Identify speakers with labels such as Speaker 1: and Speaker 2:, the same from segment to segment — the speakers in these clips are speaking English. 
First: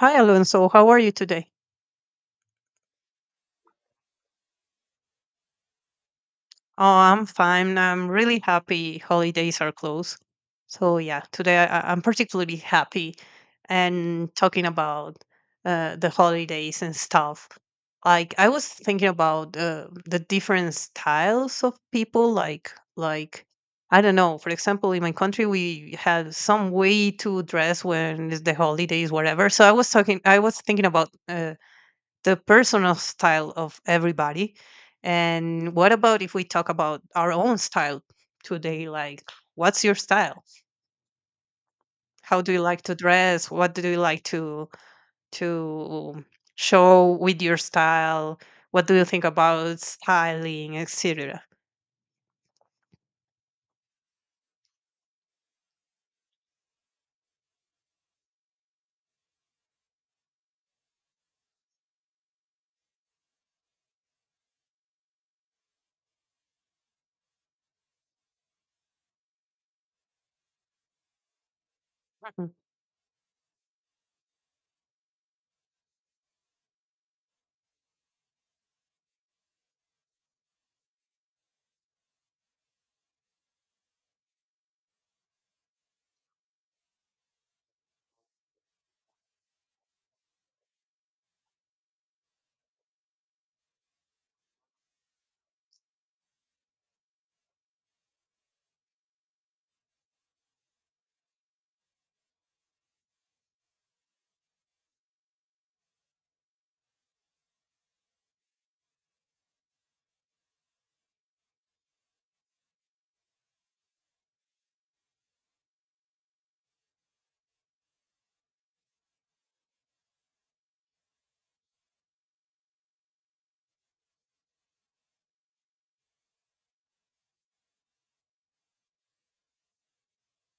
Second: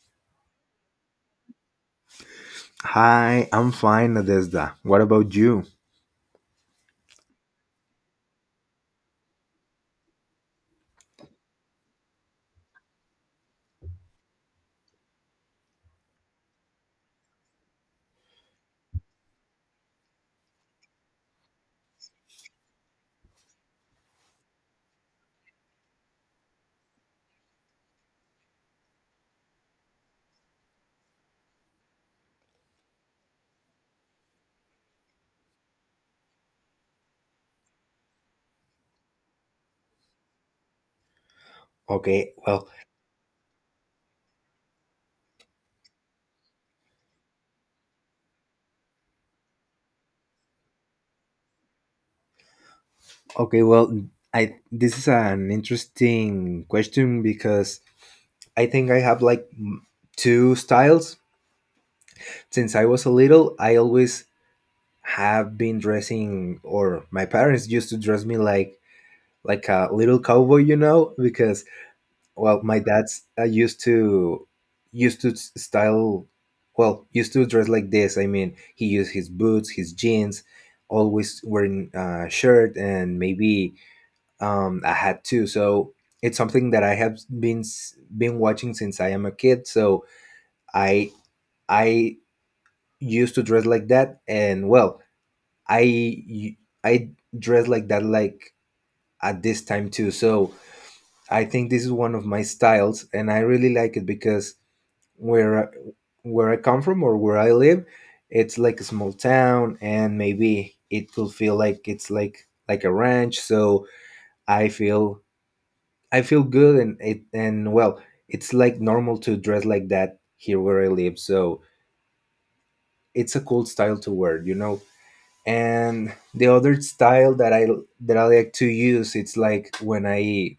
Speaker 1: Hi, Alonso. How are you today?
Speaker 2: Hi, I'm fine, Nadezda. What about you?
Speaker 1: Oh, I'm fine. I'm really happy. Holidays are close. So, yeah, today I'm particularly happy and talking about the holidays and stuff. Like, I was thinking about the different styles of people. Like, I don't know. For example, in my country, we had some way to dress when it's the holidays, whatever. So, I was talking. I was thinking about. The personal style of everybody. And what about if we talk about our own style today? Like, what's your style?
Speaker 2: Okay,
Speaker 1: How do you
Speaker 2: well,
Speaker 1: like to dress? What do you like to show with your style? What do you think about styling, etc.?
Speaker 2: okay, well, I this is an interesting question because I think I have like two styles. Since I was a little, I always have been dressing, or my parents used to dress me like a little cowboy, you know, because
Speaker 1: Mhm.
Speaker 2: well my dad's used to used to s- style well used to dress like this. I mean he used his boots, his jeans, always wearing a shirt and maybe a hat too. So it's something that I have been watching since I am a kid. So i I used to dress like that. And well, i I dress like that, like at this time too. So I think this is one of my styles and I really like it because where I, where I come from or where I live, it's like a small town, and maybe it could feel like it's like a ranch. So I feel I feel good, and it and well, it's like normal to dress like that here where I live. So it's a cool style to wear, you know. And the other style that I like to use, it's like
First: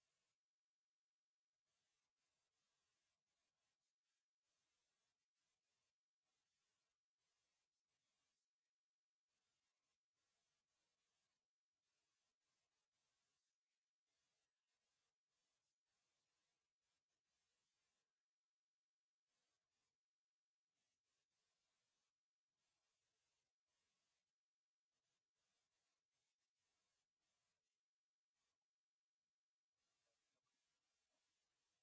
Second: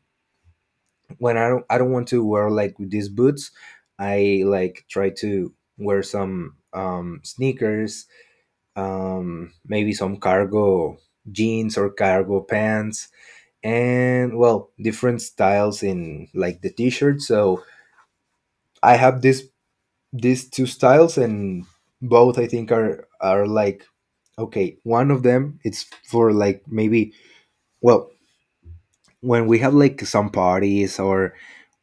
Speaker 2: when I don't want to wear like these boots, I like try to wear some sneakers, maybe some cargo jeans or cargo pants, and well, different styles in like the t-shirt. So I have this these two styles, and both I think are like okay. One of them it's for like maybe well when we have like some parties or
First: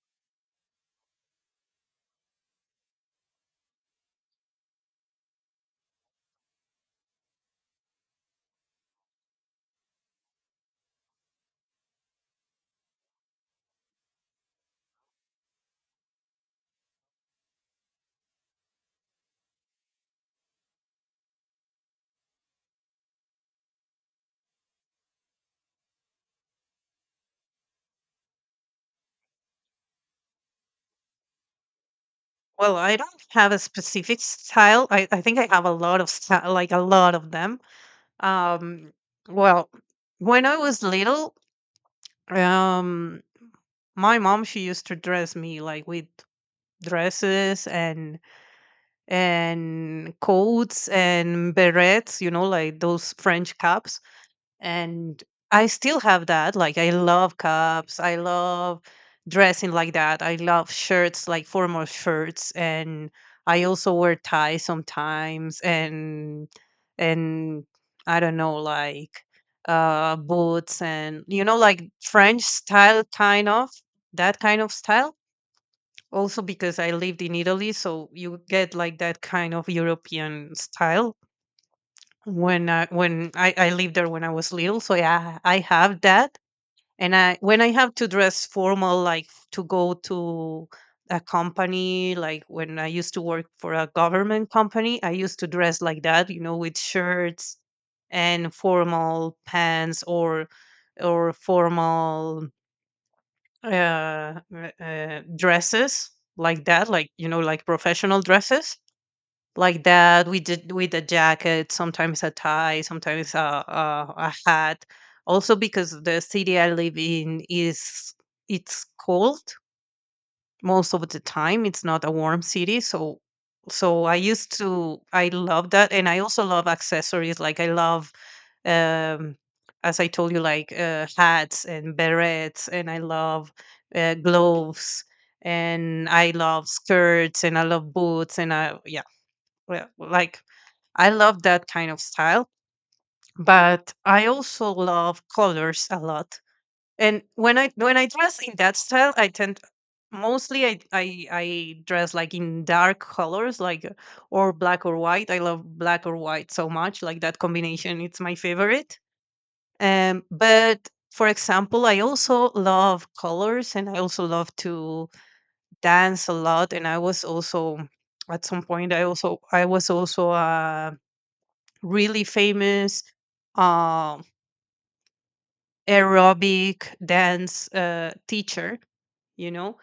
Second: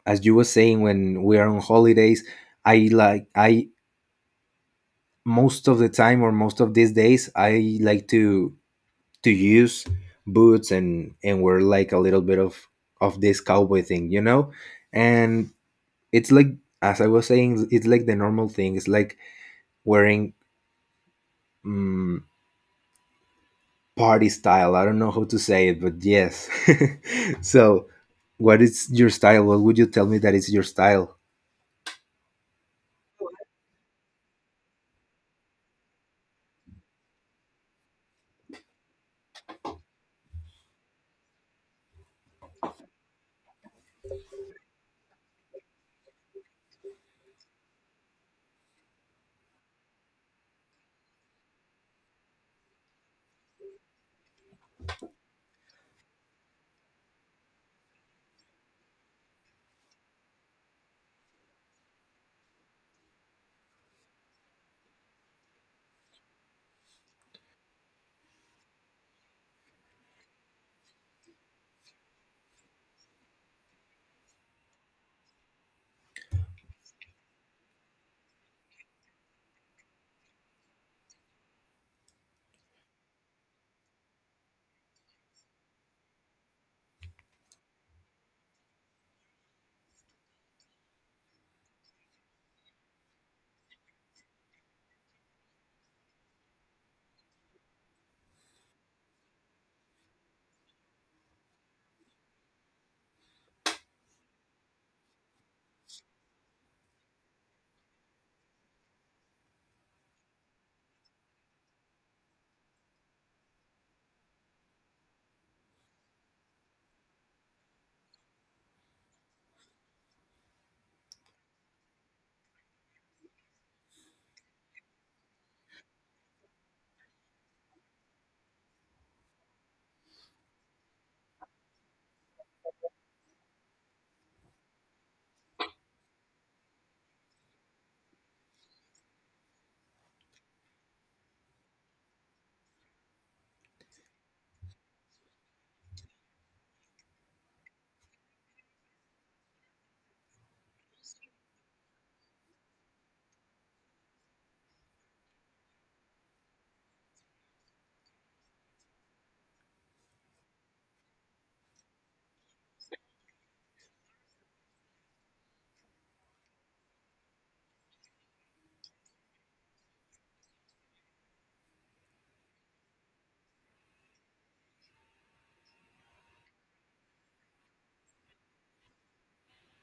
Speaker 2: as you were saying when we are on holidays, I most of the time or most of these days I like to use boots and wear like a little bit of this cowboy thing, you know. And it's like, as I was saying, it's like the normal thing, it's like wearing um, party style. I don't know how to say it, but yes. So what is your style? What would you tell me that is your style?
Speaker 1: Well, I don't have a specific style. I think I have a lot of style, like a lot of them. Um, well, when I was little, um, my mom, she used to dress me like with dresses and coats and berets, like those French caps. And I still have that. Like, I love caps. I love dressing like that. I love shirts, like formal shirts, and I also wear ties sometimes. And I don't know, like, boots, and like French style, kind of that kind of style. Also, because I lived in Italy, so you get like that kind of European style when I lived there when I was little. So yeah, I have that. And I, when I have to dress formal, like to go to a company, like when I used to work for a government company, I used to dress like that, with shirts and formal pants, or formal dresses like that, like, like professional dresses like that. We did with a jacket, sometimes a tie, sometimes a hat. Also, because the city I live in is it's cold most of the time. It's not a warm city, so I used to I love that, and I also love accessories. Like, I love, um, as I told you, like, hats and berets. And I love, gloves, and I love skirts, and I love boots, and I yeah, well, like, I love that kind of style. But I also love colors a lot. And when I, when I dress in that style, I tend, mostly I dress like in dark colors, like, or black or white. I love black or white so much, like that combination. It's my favorite. But for example, I also love colors, and I also love to dance a lot. And I was also at some point I also I was also a really famous uh, aerobic dance teacher, you know.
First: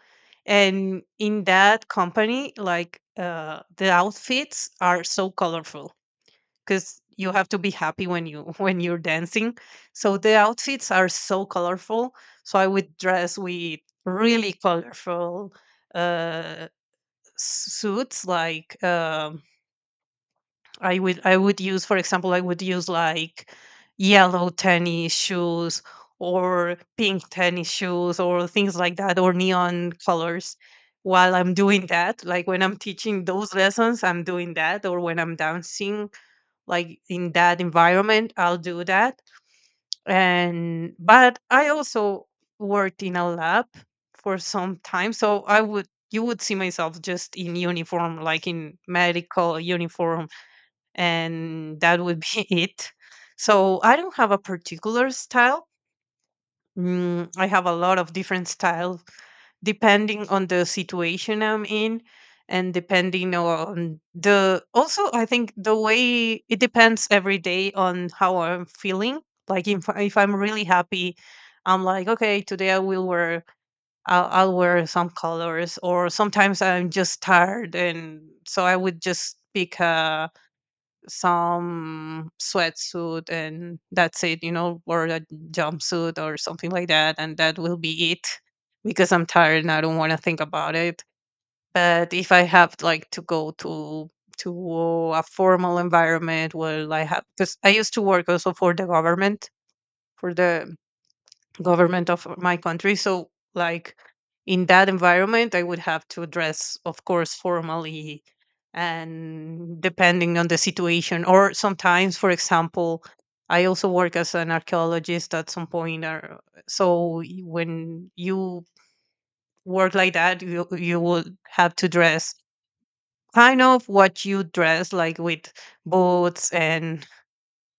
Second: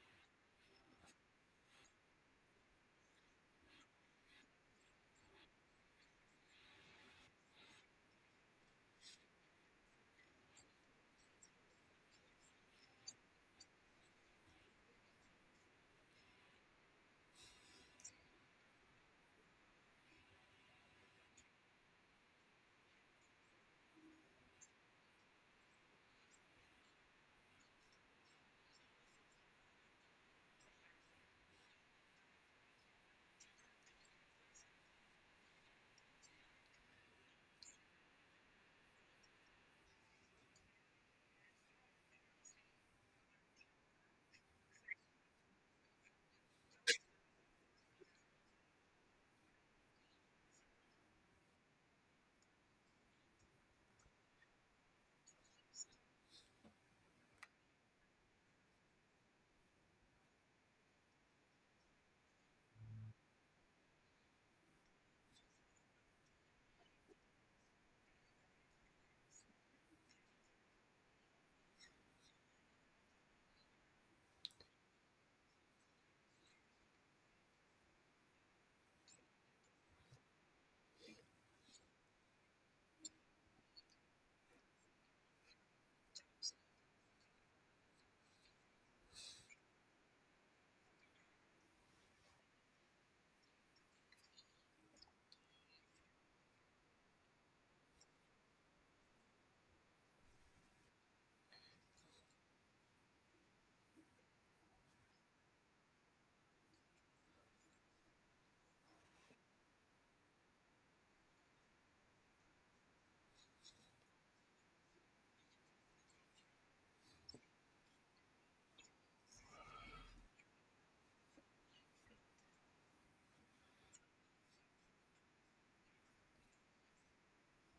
Speaker 1: And in that company, like, the outfits are so colorful. Because you have to be happy when you when you're dancing, so the outfits are so colorful. So I would dress with really colorful uh suits, like, I would use, for example, I would use like yellow tennis shoes, or pink tennis shoes, or things like that, or neon colors, while I'm doing that. Like, when I'm teaching those lessons, I'm doing that, or when I'm dancing, like in that environment, I'll do that. And but I also worked in a lab for some time, so I would you would see myself just in uniform, like in medical uniform. And that would be it. So I don't have a particular style. I have a lot of different styles, depending on the situation I'm in, and depending on the, also, I think the way, it depends every day on how I'm feeling. Like, if I'm really happy, I'm like, okay, today I'll wear some colors. Or sometimes I'm just tired, and so I would just pick a some sweatsuit, and that's it, you know, or a jumpsuit or something like that, and that will be it. Because I'm tired, and I don't want to think about it. But if I have, like, to go to a formal environment where I have, because I used to work also for the government of my country. So, like, in that environment, I would have to dress, of course, formally, and depending on the situation. Or sometimes, for example, I also work as an archaeologist at some point. Or so, when you work like that, you would have to dress kind of what you dress, like, with boots and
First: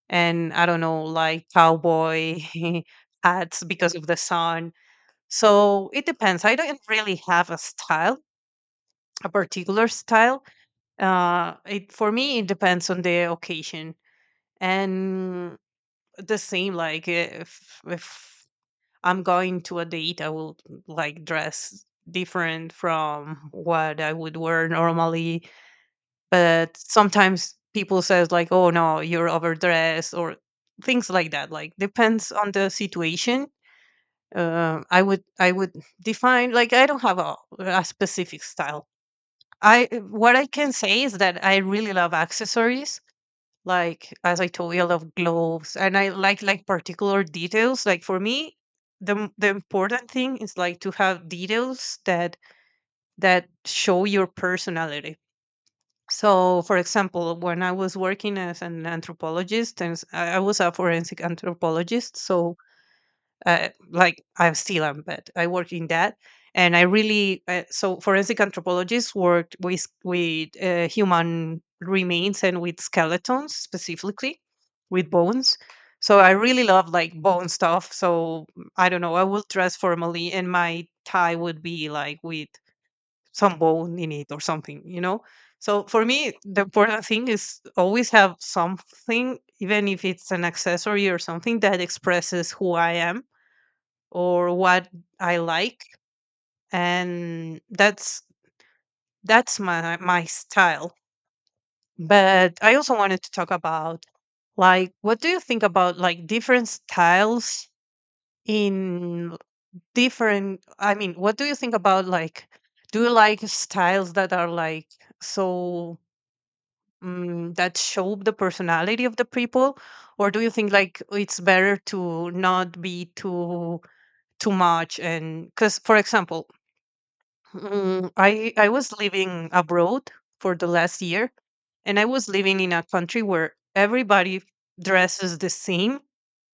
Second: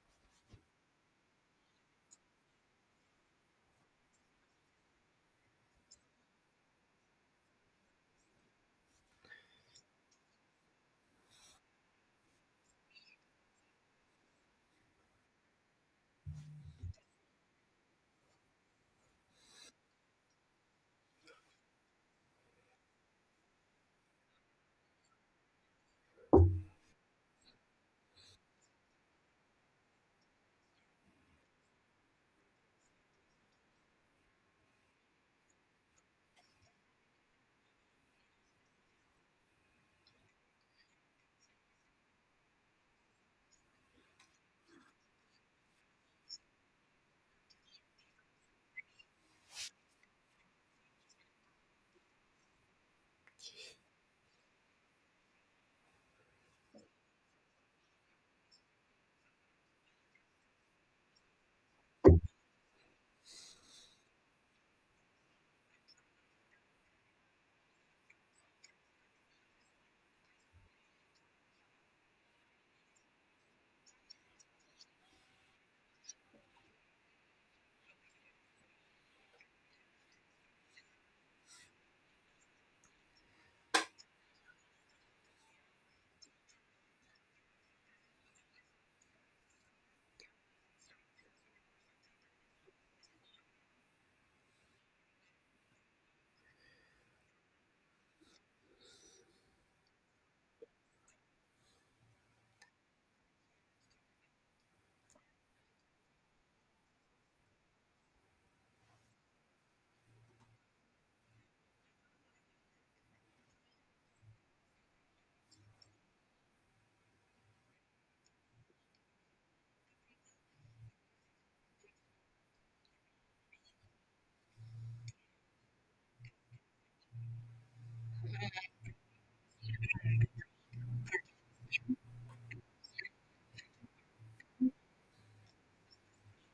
Speaker 1: and I don't know, like, cowboy hats because of the sun. So it depends. I don't really have a style, a particular style. It for me it depends on the occasion. And the same, like, if I'm going to a date, I will, like, dress different from what I would wear normally. But sometimes people says, like, "Oh no, you're overdressed," or things like that. Like, depends on the situation. I would define, like, I don't have a specific style. I what I can say is that I really love accessories. Like, as I told you, I love gloves, and I like particular details. Like, for me, the important thing is, like, to have details that show your personality. So, for example, when I was working as an anthropologist, and I was a forensic anthropologist. So, like, I'm still am, but I work in that. And I really so forensic anthropologists worked with human remains, and with skeletons specifically, with bones. So I really love, like, bone stuff. So, I don't know. I will dress formally, and my tie would be like with some bone in it, or something. So for me, the important thing is always have something, even if it's an accessory or something that expresses who I am, or what I like. And that's my style. But I also wanted to talk about, like, what do you think about, like, different styles in different. I mean, what do you think about, like, do you like styles that are like, so, that show the personality of the people? Or do you think, like, it's better to not be too much? And because, for example, I was living abroad for the last year. And I was living in a country where everybody dresses the same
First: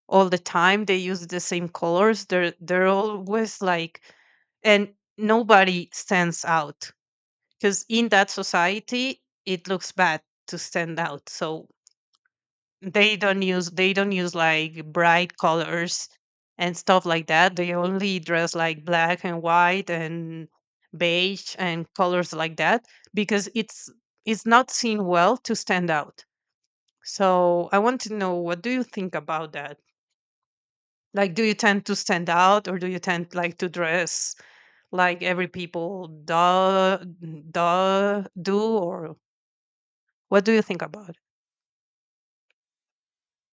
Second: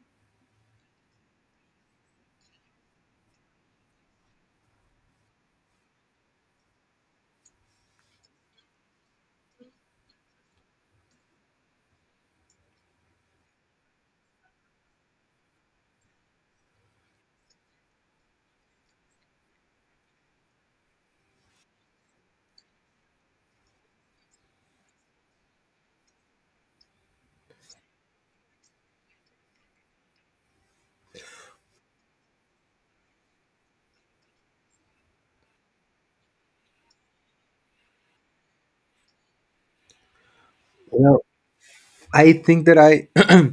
Speaker 1: all the time. They use the same colors. They're always like, and nobody stands out, because in that society it looks bad to stand out. So they don't use, like, bright colors and stuff like that. They only dress like black and white and beige and colors like that, because it's not seen well to stand out. So I want to know, what do you think about that? Like, do you tend to stand out, or do you tend, like, to dress like every people do? Or what do you think about
Speaker 2: Well,
Speaker 1: it?
Speaker 2: I think that I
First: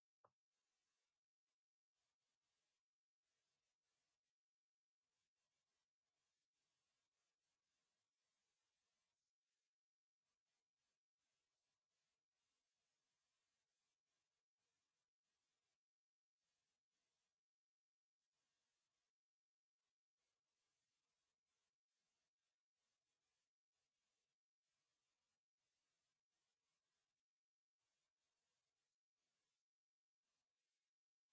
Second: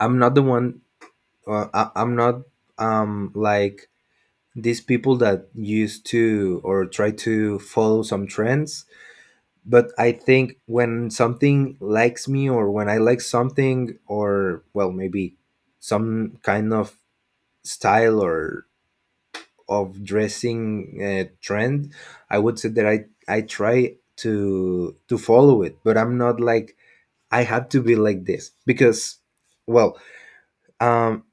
Speaker 2: I'm not the one. I'm not like these people that used to or try to follow some trends. But I think when something likes me or when I like something or well maybe some kind of style or of dressing trend, I would say that I try to follow it, but I'm not like I have to be like this because well, um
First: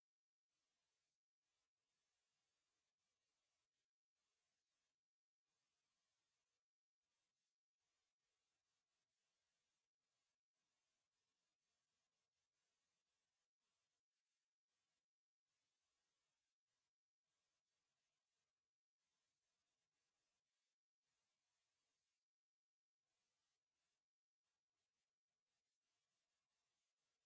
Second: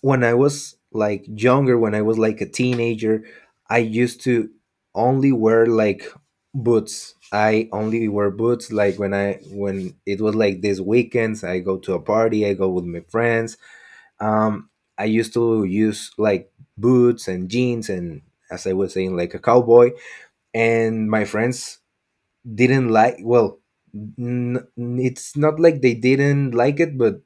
Speaker 2: when I was like younger, when I was like a teenager, I used to only wear like boots. I only wear boots like when it was like these weekends, I go to a party, I go with my friends. Um I used to use like boots and jeans and, as I was saying, like a cowboy. And my friends didn't like, well, n- it's not like they didn't like it, but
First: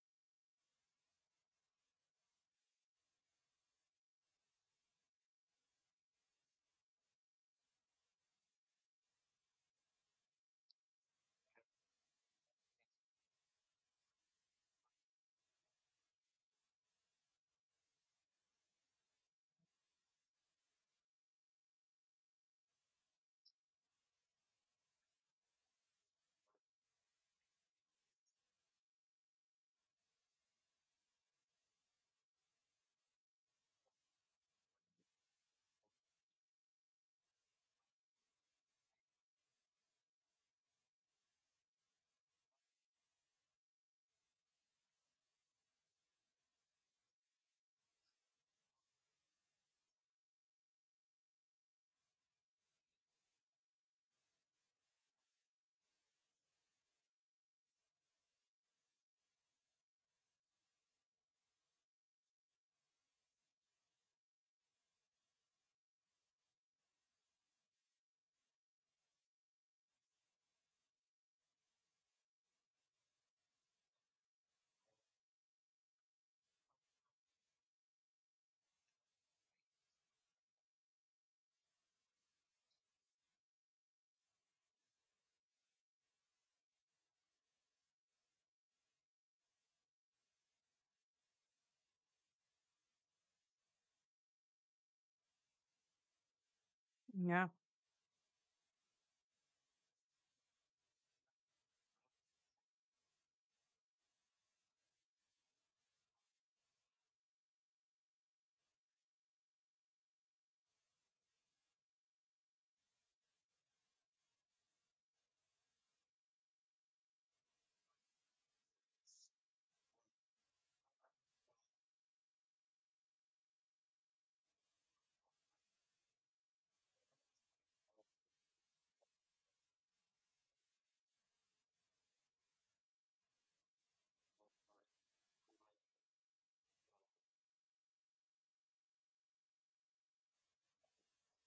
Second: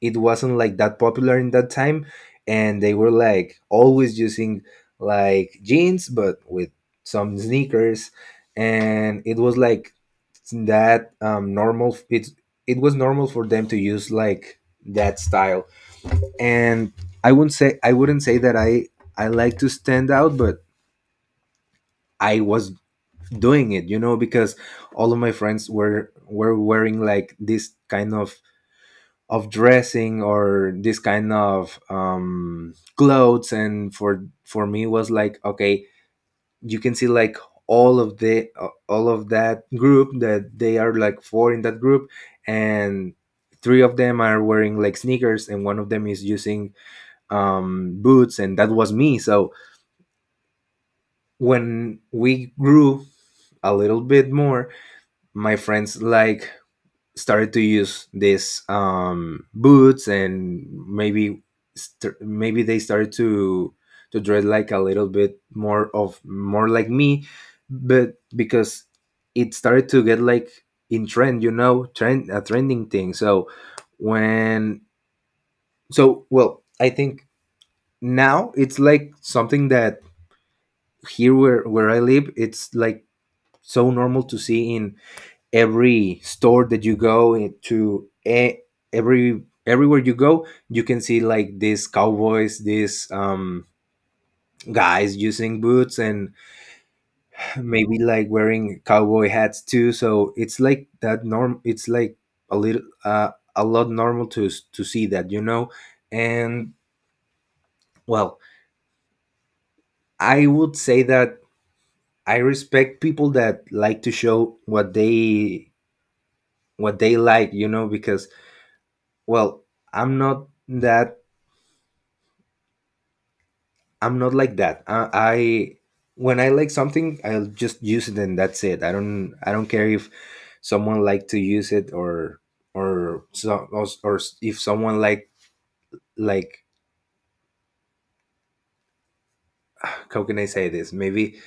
Speaker 2: it wasn't like that popular in that time. And they were like always using like jeans but with some sneakers. And it was like that normal, it was normal for them to use like that style. And I wouldn't say that I like to stand out, but I was doing it, you know, because all of my friends were wearing like this kind of dressing or this kind of clothes. And for me was like okay, you can see like all of the all of that group, that they are like four in that group, and three of them are wearing like sneakers and one of them is using boots, and that was me. So when we grew a little bit more, my friends like started to use these boots, and maybe maybe they started to dress like a little bit more of more like me. But because it started to get like in trend, you know, trend a trending thing. So when, so well I think now it's like something that here where I live, it's like so normal to see in every store that you go into, every, everywhere you go, you can see like these cowboys, these guys using boots and
Speaker 1: Yeah.
Speaker 2: maybe like wearing cowboy hats too. So it's like that norm, it's like a little a lot normal to see that, you know. And well, I would say that I respect people that like to show what they like, you know, because well, i'm not that I'm not like that. I when I like something, I'll just use it and that's it. I don't care if someone like to use it or or if someone like like how can I say this? Maybe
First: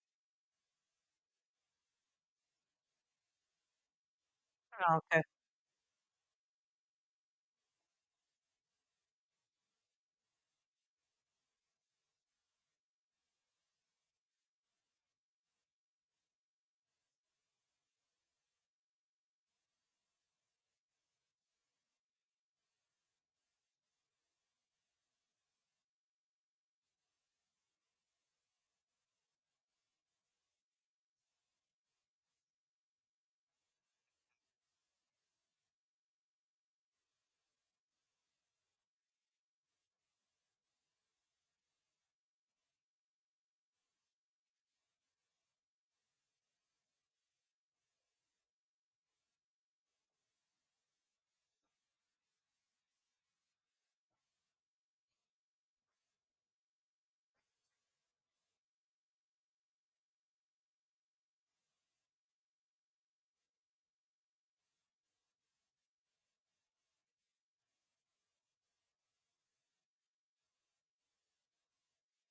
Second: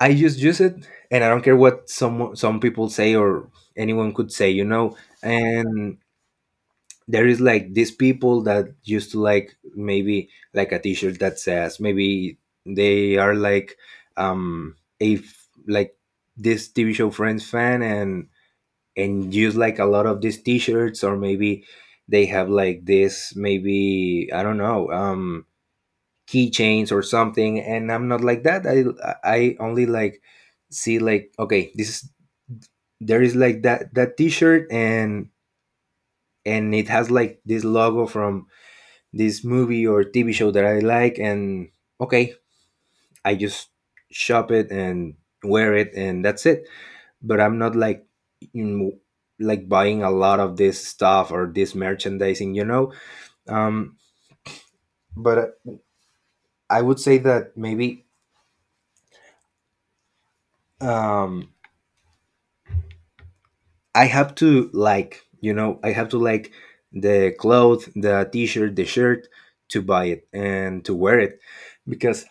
Speaker 2: I just use it and I don't care what some people say or anyone could say, you know.
Speaker 1: Okay.
Speaker 2: And there is like these people that used to like maybe like a t-shirt that says maybe they are like um a like this TV show Friends fan and use like a lot of these t-shirts, or maybe they have like this, maybe I don't know, keychains or something. And I'm not like that. I only like see like okay, this is there is like that t-shirt and it has like this logo from this movie or TV show that I like, and okay, I just shop it and wear it, and that's it. But I'm not like, you know, like buying a lot of this stuff or this merchandising, you know. Um, but I would say that maybe, um, I have to like, you know, I have to like the clothes, the t-shirt, the shirt to buy it and to wear it, because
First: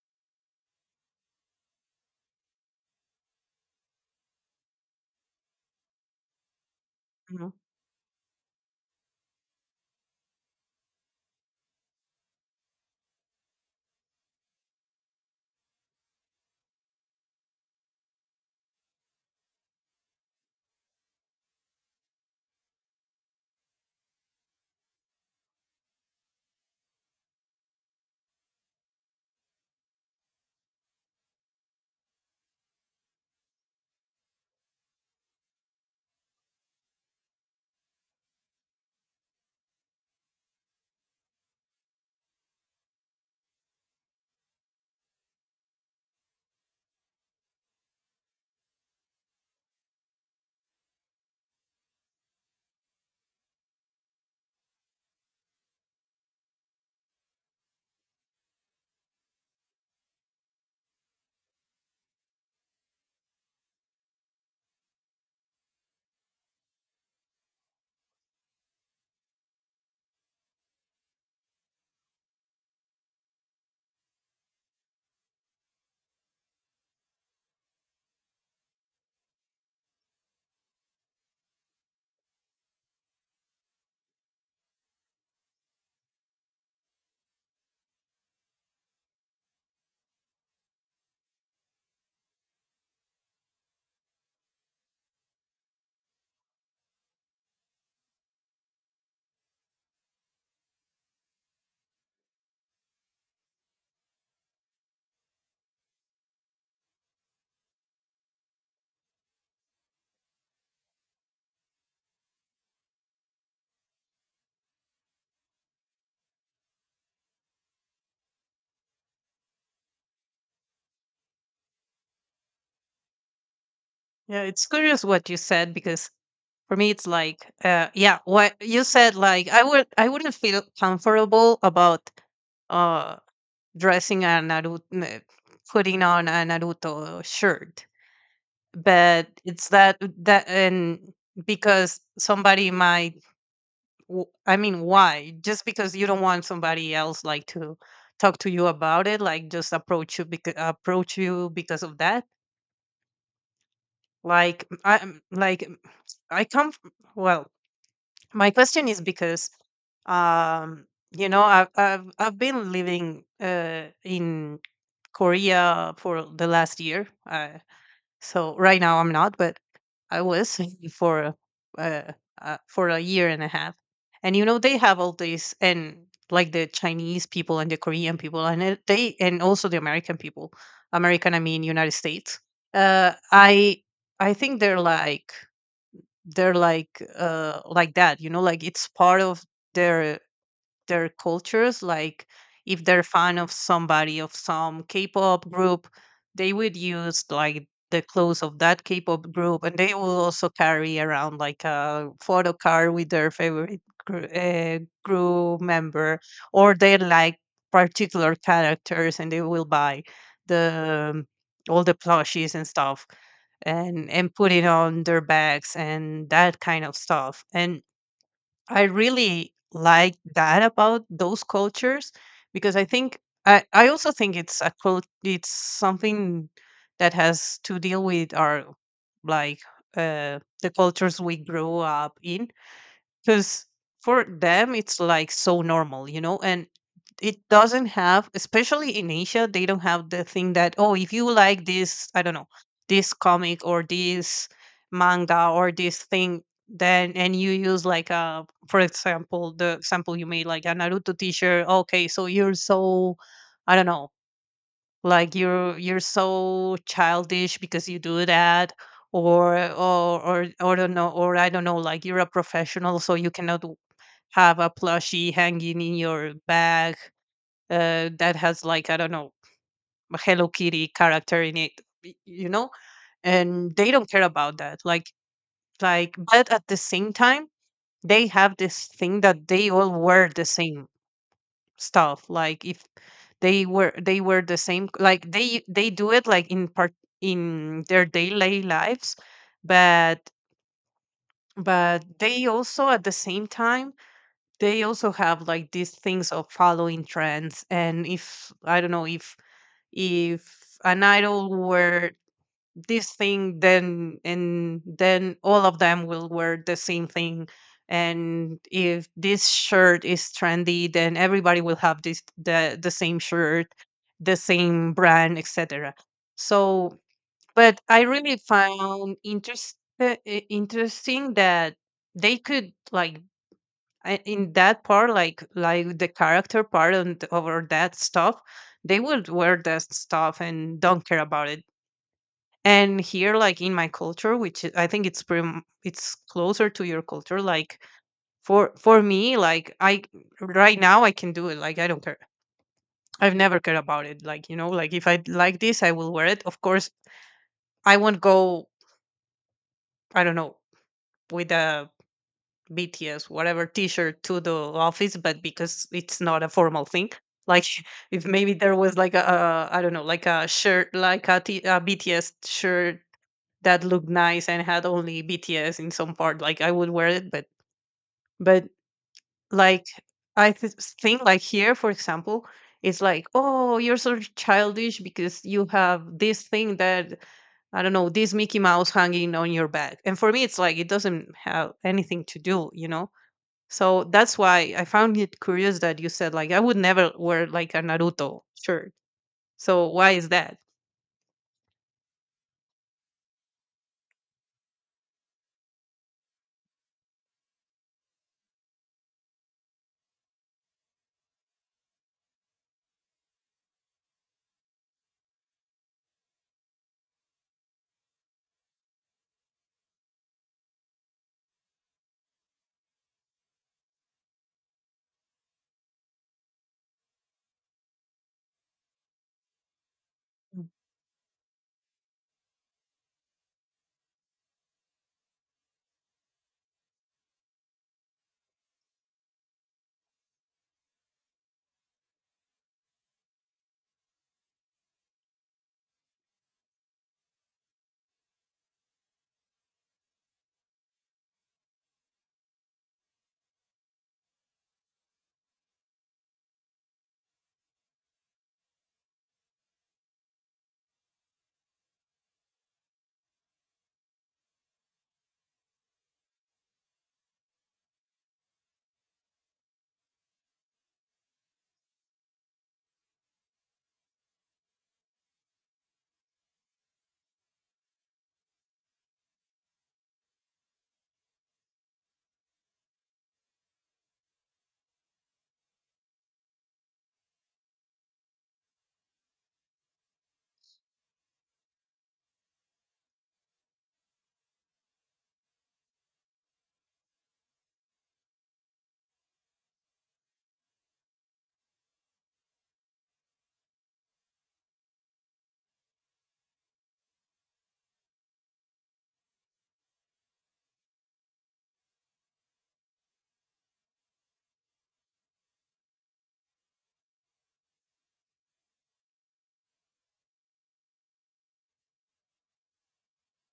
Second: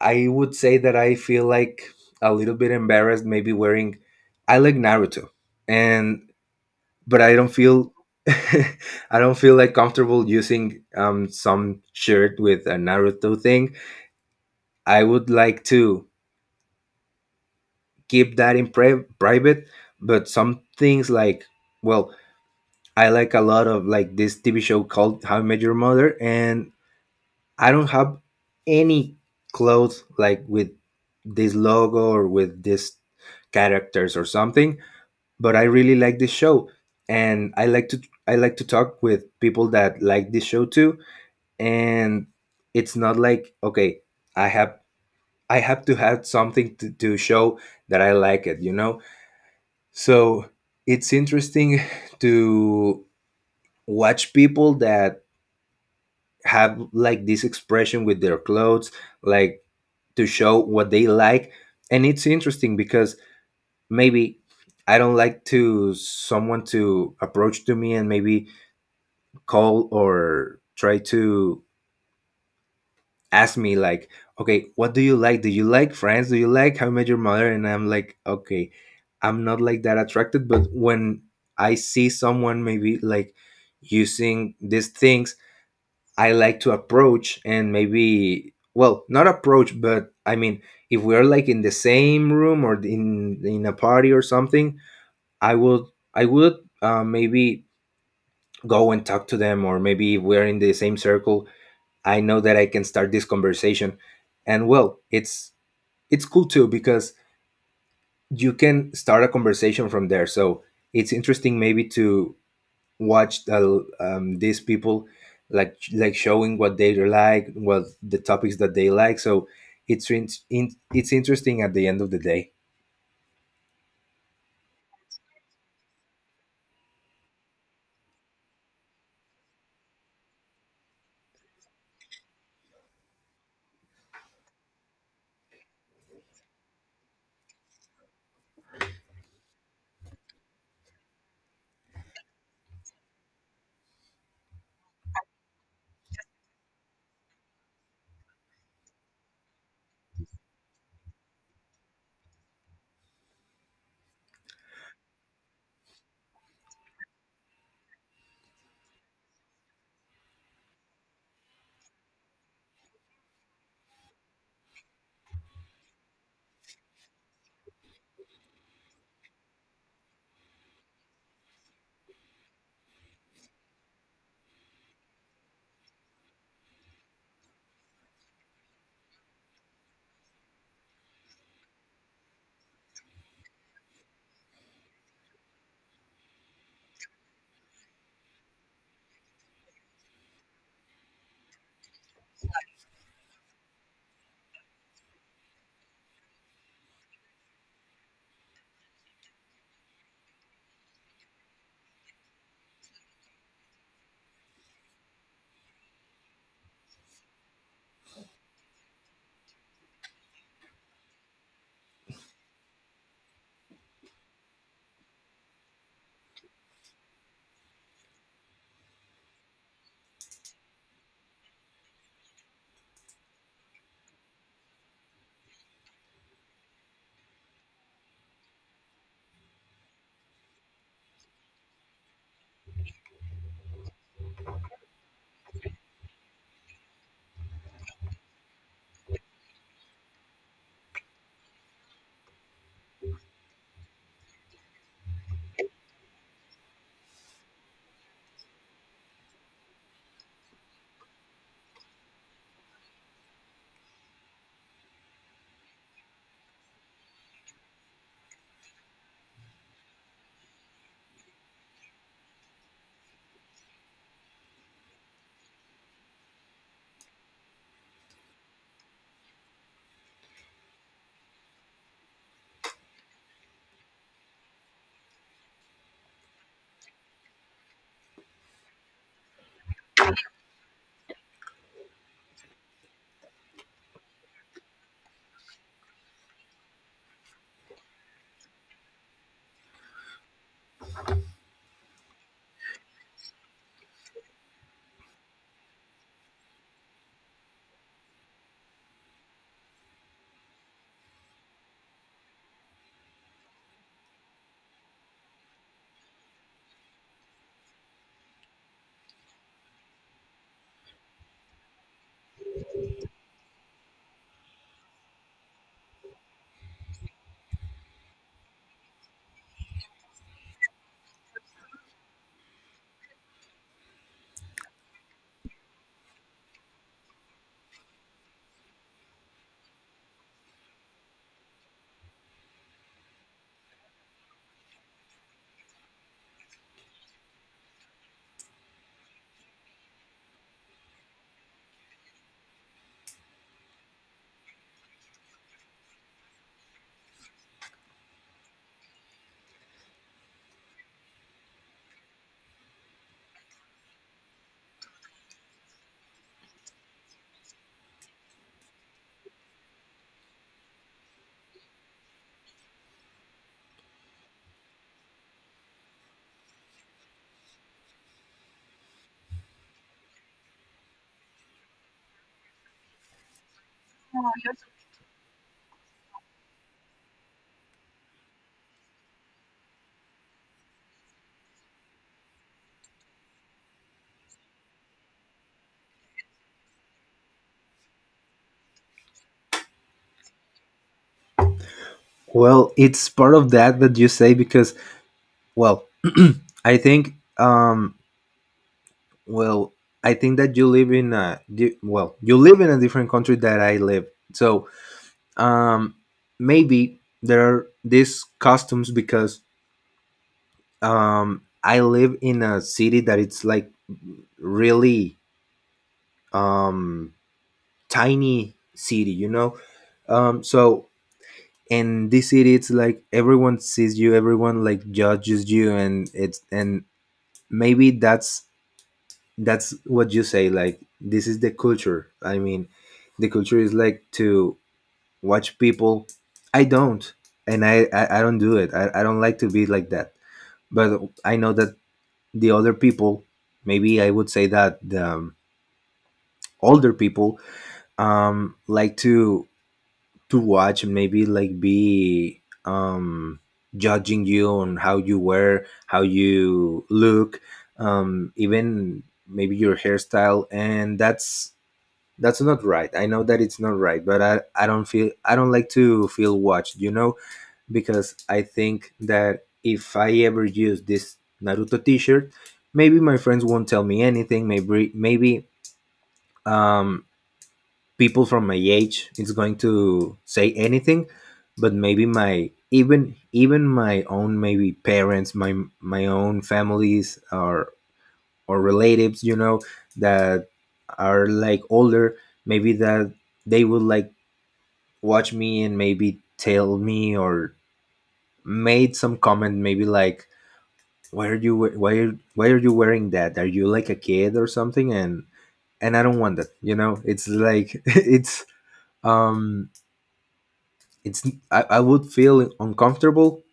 Speaker 2: I would say that I feel like a little bit embarrassed maybe wearing, I like Naruto, and but I don't
Speaker 1: Mm-hmm.
Speaker 2: feel I don't feel like comfortable using some shirt with a Naruto thing. I would like to keep that in private. But some things like well, I like a lot of like this TV show called How I Met Your Mother, and I don't have any clothes like with this logo or with this characters or something, but I really like this show. And I like to talk with people that like this show too. And it's not like okay, I have I have to have something to show that I like it, you know? So it's interesting to watch people that have like this expression with their clothes, like to show what they like. And it's interesting because maybe I don't like to someone to approach to me and maybe call or try to ask me like okay, what do you like, do you like Friends, do you like How I Met Your Mother, and I'm like okay, I'm not like that attracted. But when I see someone maybe like using these things, I like to approach and maybe well not approach, but I mean if we are like in the same room or in a party or something, I would I would maybe go and talk to them, or maybe if we're in the same circle, I know that I can start this conversation. And well, it's cool too because you can start a conversation from there. So it's interesting maybe to watched these people like showing what they like, what the topics that they like. So it's it's interesting at the end of the day.
Speaker 1: Yeah, it's curious what you said, because for me it's like, yeah, what you said, like, I wouldn't feel comfortable about uh dressing a Naruto putting on a Naruto shirt. But it's that. And because somebody might I mean, why? Just because you don't want somebody else, like, to talk to you about it, like, just approach you, because of that. Like I like, I come f- well my question is because um you know I've been living in Korea for the last year, so right now I'm not, but I was for uh, for a year and a half. And you know they have all this, and like the Chinese people and the Korean people and they, and also the American people. American I mean United States. uh i I think they're like, they're like that, you know, like it's part of their their cultures. Like if they're fan of somebody of some K-pop group, they would use like the clothes of that K-pop group, and they will also carry around like a photo card with their favorite gr- uh, crew member. Or they like particular characters and they will buy the all the plushies and stuff, and put it on their bags and that kind of stuff. And I really like that about those cultures, because I think I also think it's it's something that has to deal with our, like, the cultures we grew up in. Because for them it's like so normal, you know, and it doesn't have, especially in Asia they don't have the thing that, oh, if you like this, I don't know, this comic or this manga or this thing, then and you use like for example the example you made, like a Naruto t-shirt, okay, so you're so, I don't know, like you're so childish because you do that. Or don't know, or I don't know, like you're a professional so you cannot have a plushie hanging in your bag, that has like I don't know a Hello Kitty character in it, you know, and they don't care about that. Like, but at the same time, they have this thing that they all wear the same stuff. Like if they wear the same, like they do it like in part in their daily lives, but but they also at the same time, they also have like these things of following trends, and if I don't know, if an idol were this thing, then and then all of them will wear the same thing. And if this shirt is trendy, then everybody will have this the same shirt, the same brand, etc. So but I really found interesting that they could, like, in that part, like the character part and over that stuff, they would wear that stuff and don't care about it. And here, like in my culture, which I think it's pretty it's closer to your culture. Like for me, like, I right now I can do it, like I don't care. I've never cared about it, like, you know, like if I like this I will wear it, of course. I won't go, I don't know, with a BTS, whatever T-shirt to the office, but because it's not a formal thing. Like if maybe there was like a I don't know, like a shirt, like a BTS shirt that looked nice and had only BTS in some part, like I would wear it. But like I th- think like here, for example, it's like, oh, you're so childish because you have this thing that, I don't know, this Mickey Mouse hanging on your back. And for me, it's like it doesn't have anything to do, you know? So that's why I found it curious that you said like I would never wear like a Naruto shirt. So why is that?
Speaker 2: Well, it's part of that that you say because well, I think well, I think that you live in a well, you live in a different country that I live. So, um maybe there are these customs because I live in a city that it's like really, um tiny city, you know. So in this city it's like everyone sees you, everyone like judges you, and it's and maybe that's what you say, like this is the culture. I mean the culture is like to watch people. i don't I don't do it. I don't like to be like that, but I know that the other people, maybe I would say that the older people like to watch, maybe like be judging you on how you wear, how you look, even maybe your hairstyle, and that's not right. I know that it's not right, but I don't feel, I don't like to feel watched, you know, because I think that if I ever use this Naruto t-shirt, maybe my friends won't tell me anything, maybe um people from my age is going to say anything, but maybe my, even my own, maybe parents, my own families or relatives, you know, that are like older, maybe that they would like watch me and maybe tell me or made some comment, maybe like, "Why are you why are you wearing that? Are you like a kid or something?" And I don't want that, you know. It's like it's um it's, I would feel uncomfortable.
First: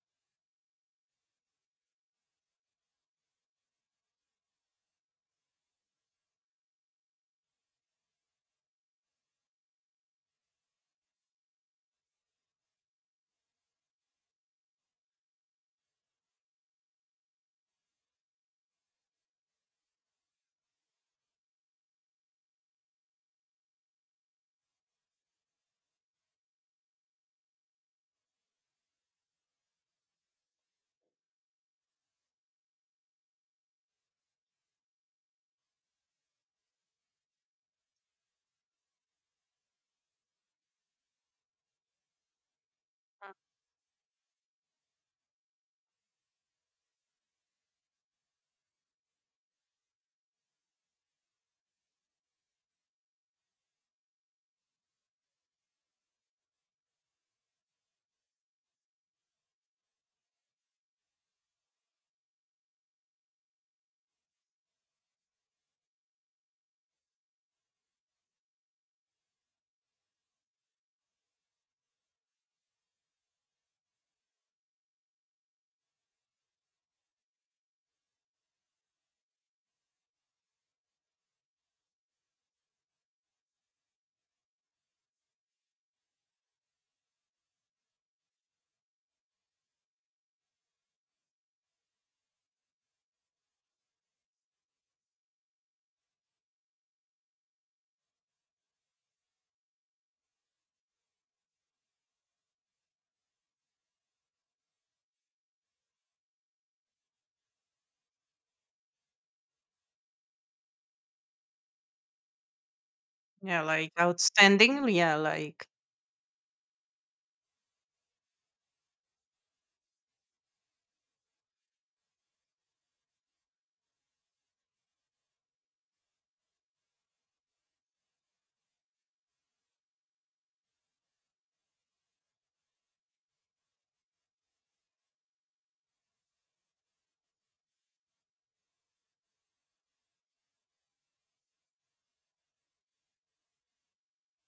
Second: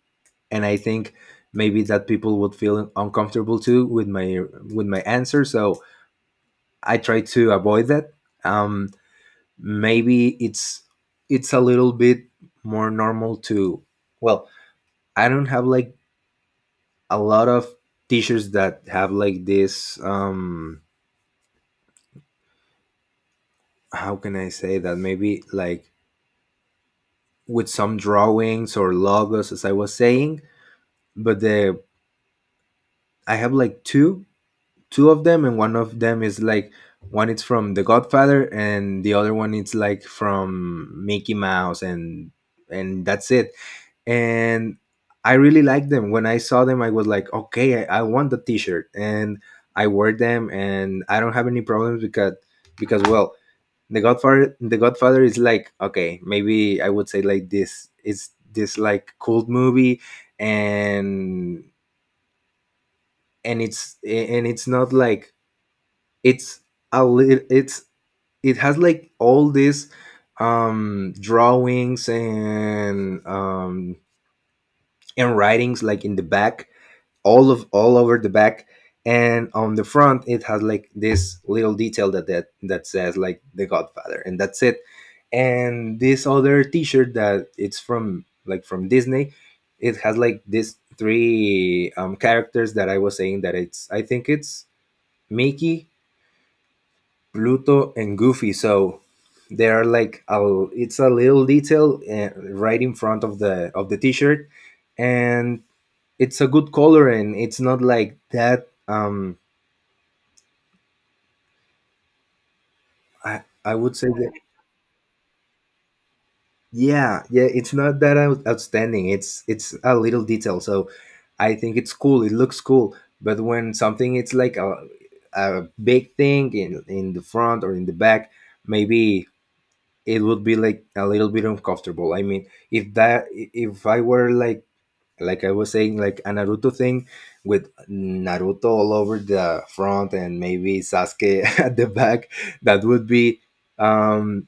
Speaker 2: And I think maybe that people would feel uncomfortable too with my, with my answer. So I try to avoid that. um Maybe it's a little bit more normal to, well, I don't have like a lot of teachers that have like this, how can I say that, maybe like with some drawings or logos, as I was saying. But the, I have like two, two of them, and one of them is like, one it's from The Godfather and the other one it's like from Mickey Mouse. And that's it. And I really like them. When I saw them I was like, "Okay, I want the t-shirt," and I wear them and I don't have any problems because well, The Godfather is like okay. Maybe I would say like this, it's this like cult movie. And and it's not like, it's a little, it's, it has like all these drawings and writings like in the back, all of all over the back. And on the front it has like this little detail that that says like The Godfather, and that's it. And this other t-shirt that it's from like from Disney, it has like these three characters that I was saying, that it's, I think it's Mickey, Pluto and Goofy. So they are like a, it's a little detail right in front of the, of the t-shirt, and it's a good color and it's not like that.
Speaker 1: Yeah,
Speaker 2: I
Speaker 1: like
Speaker 2: would say that,
Speaker 1: outstanding. Yeah, like
Speaker 2: yeah, yeah, it's not that outstanding. It's a little detail. So I think it's cool. It looks cool. But when something it's like a big thing in the front or in the back, maybe it would be like a little bit uncomfortable. I mean, if I were like I was saying, like a Naruto thing with Naruto all over the front and maybe Sasuke at the back, that would be um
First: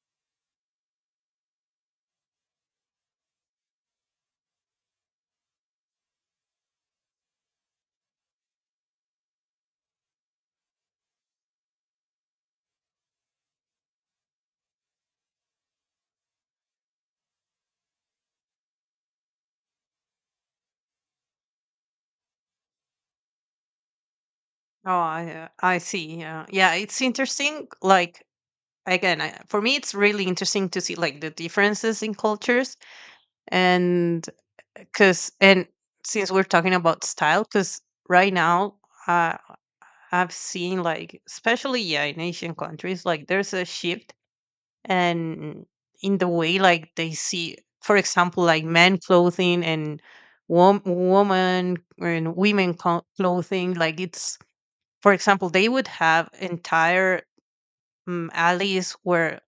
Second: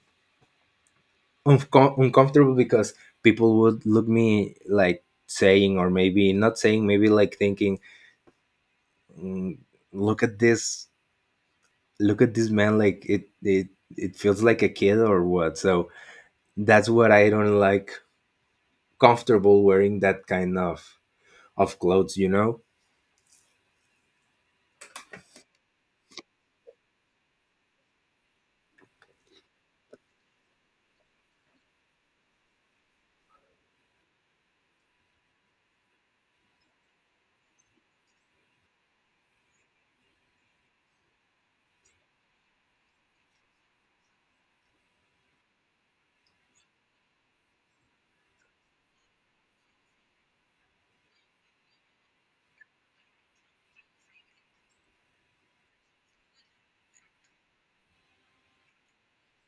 Speaker 2: uncomfortable because people would look me like saying, or maybe not saying, maybe like thinking, "Mm, look at this, look at this man, like it feels like a kid or what." So that's what I don't like, comfortable wearing that kind of clothes, you know.
Speaker 1: oh, I see. Yeah, yeah. It's interesting. Like again, for me, it's really interesting to see like the differences in cultures. And Because, and since we're talking about style, because right now, uh, I've seen, like, especially, yeah, in Asian countries, like, there's a shift, and in the way, like, they see, for example, like men clothing and woman and women clothing. Like, it's, for example, they would have entire alleys where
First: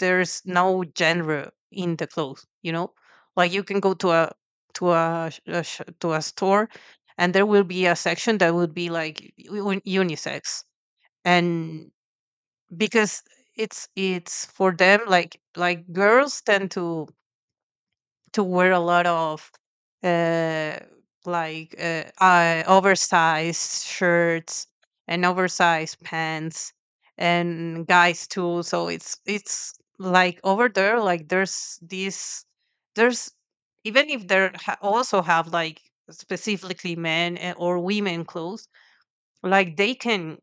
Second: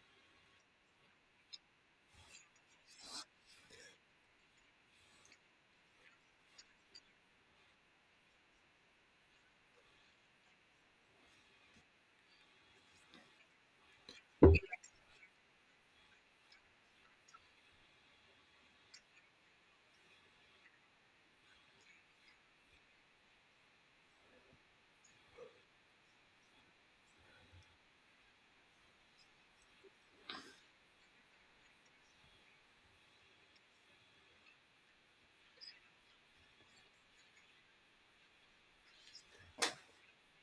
Speaker 1: there's no genre in the clothes, you know, like you can go to a to a store, and there will be a section that would be like unisex. And because it's for them, like girls tend to wear a lot of uh like oversized shirts and oversized pants, and guys too. So it's like over there, like, there's this, there's, even if there also have like specifically men or women clothes, like they can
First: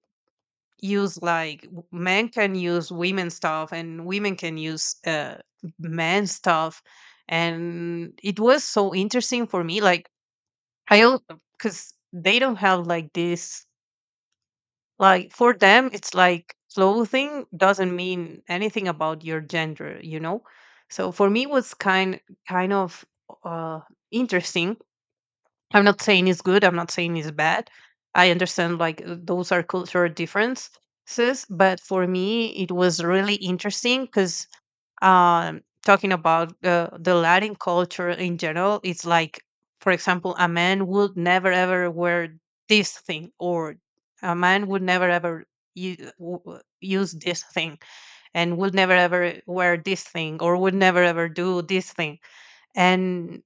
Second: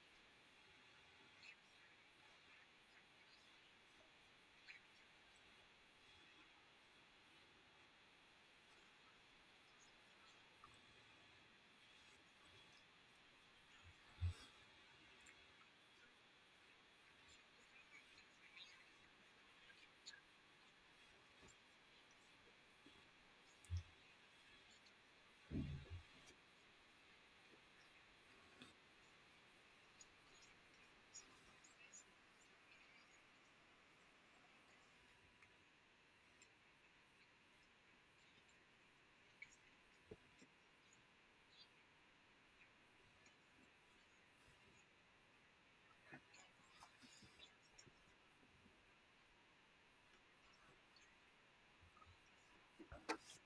Speaker 1: use like men can use women stuff, and women can use men stuff. And it was so interesting for me, like I because they don't have like this, like for them it's like clothing doesn't mean anything about your gender, you know. So for me it was kind of uh interesting. I'm not saying it's good. I'm not saying it's bad. I understand, like, those are cultural differences, but for me, it was really interesting because, talking about, the Latin culture in general, it's like, for example, a man would never ever wear this thing, or a man would never ever use this thing, and would never ever wear this thing, or would never ever do this thing. And,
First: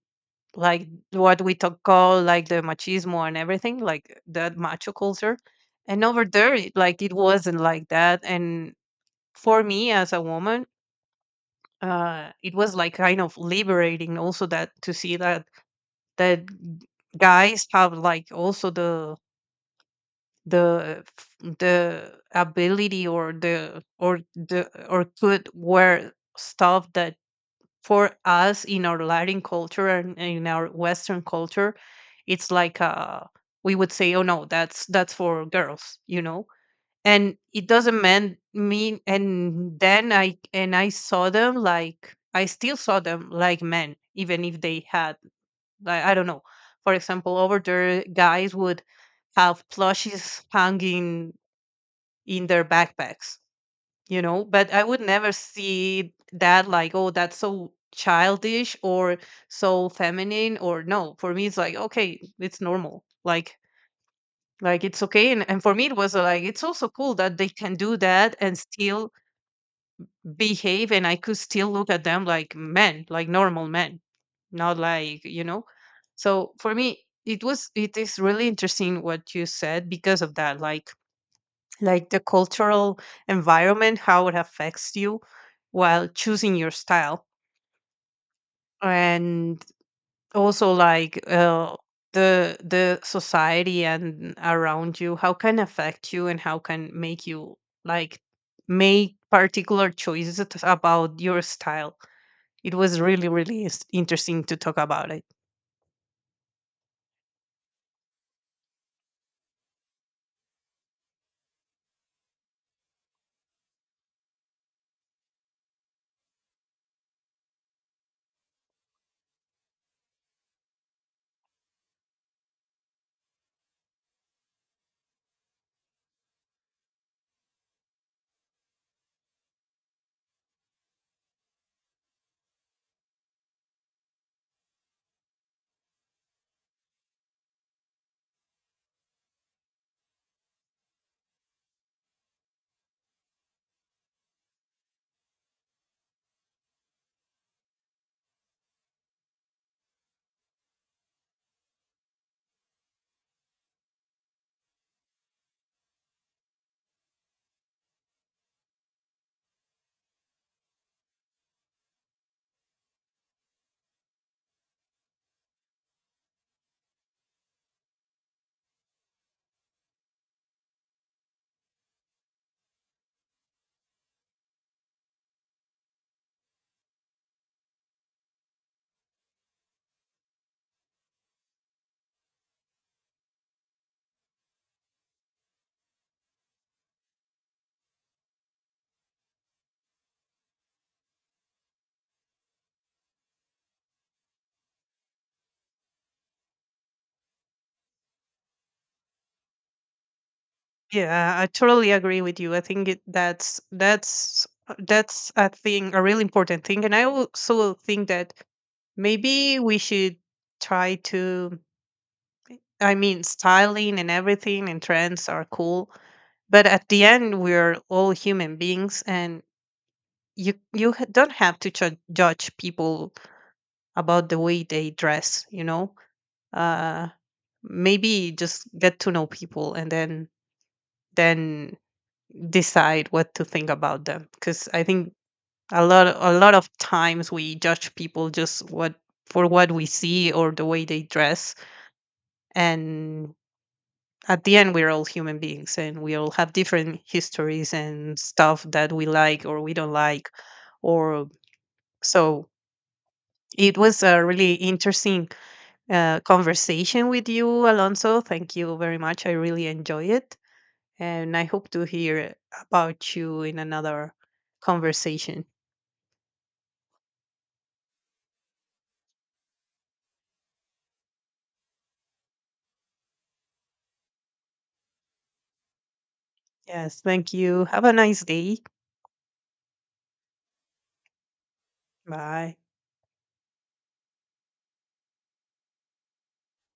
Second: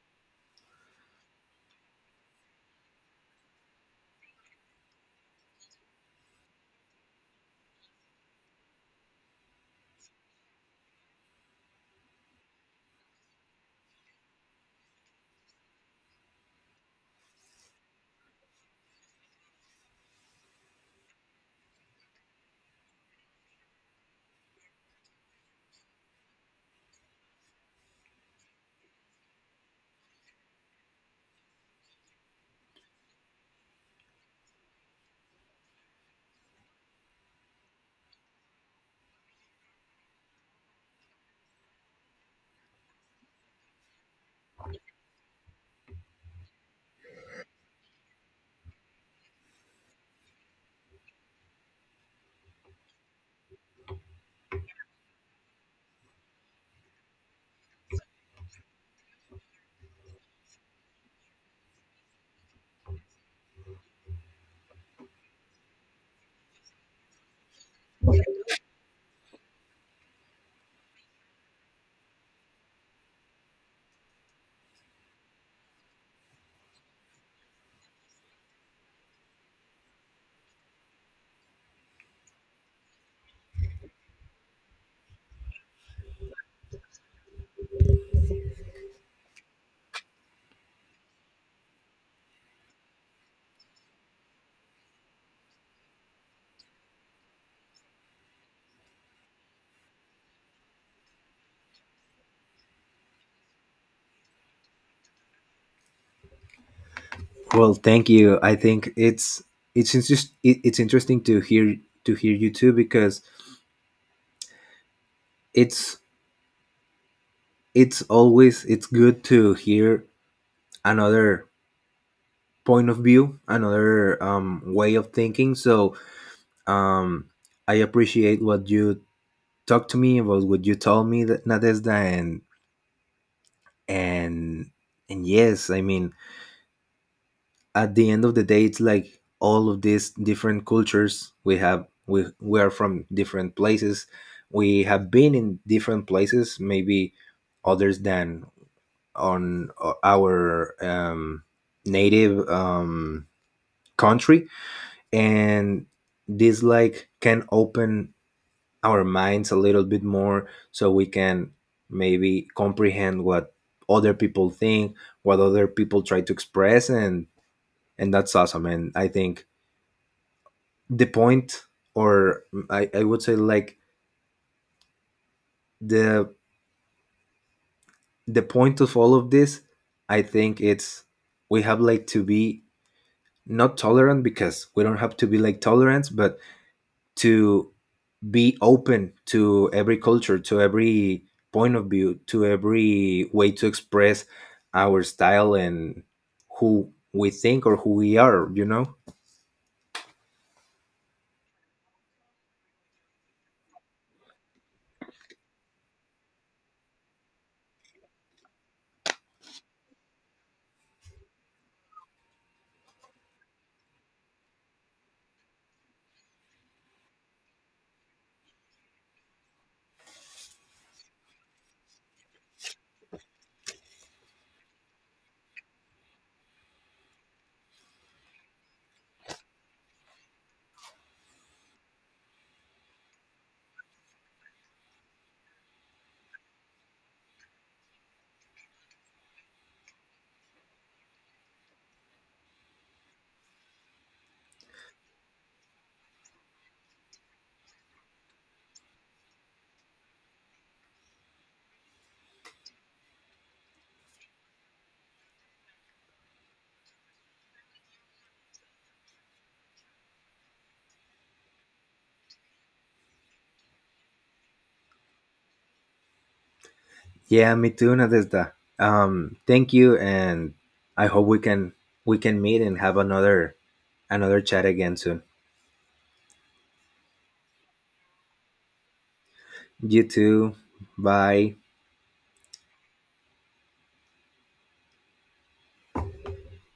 Speaker 1: like, what we talk call like the machismo and everything, like that macho culture. And over there, it, like it wasn't like that. And for me as a woman, it was like kind of liberating also, that to see that that guys have like also the the ability or the or the or could wear stuff that for us in our Latin culture and in our Western culture, it's like, we would say, "Oh no, that's for girls," you know. And it doesn't mean. And then I saw them, like, I still saw them like men, even if they had, like, I don't know. For example, over there, guys would have plushies hanging in their backpacks, you know. But I would never see that, like, oh, that's so childish or so feminine or, no, for me it's like, okay, it's normal. Like it's okay. And for me it was, like, it's also cool that they can do that and still behave, and I could still look at them like men, like normal men, not like, you know. So for me it was, it is really interesting what you said, because of that, like the cultural environment, how it affects you while choosing your style, and also, like, the society and around you, how can affect you and how can make you, like, make particular choices about your style. It was really really interesting to talk about it.
Speaker 2: Well, thank you. I think it's just it, it's interesting to hear, to hear you too, because it's it's always, it's good to hear another point of view, another way of thinking. So um, I appreciate what you talked to me about, what you told me, that Nadezda, and and yes, I mean, at the end of the day it's like, all of these different cultures we have, we are from different places, we have been in different places maybe others than on our native country, and this like can open our minds a little bit more so we can maybe comprehend what other people think, what other people try to express. And that's awesome. And I think the point, or I would say like, the the point of all of this, I think it's, we have like to be not tolerant, because we don't have to be like tolerant, but to be open to every culture, to every point of view, to every way to express our style and who we think or who we are, you know.
Speaker 1: Yeah, I totally agree with you. I think that's a thing, a really important thing, and I also think that maybe we should try to, I mean, styling and everything and trends are cool, but at the end we're all human beings, and you don't have to judge people about the way they dress, you know? Uh Maybe just get to know people, and then decide what to think about them, cuz I think a lot, a lot of times we judge people just what for what we see or the way they dress. And at the end we're all human beings, and we all have different histories and stuff that we like or we don't like, or, so it was a really interesting, conversation with you, Alonso. Thank you very much, I really enjoy it, and I hope to hear about you in another conversation.
Speaker 2: Yeah, me too, Nadezda. Thank you, and I hope we can, we can meet and have another, another chat again soon.
Speaker 1: Yes, thank you, have a nice day.
Speaker 2: You too. Bye.
Speaker 1: Bye.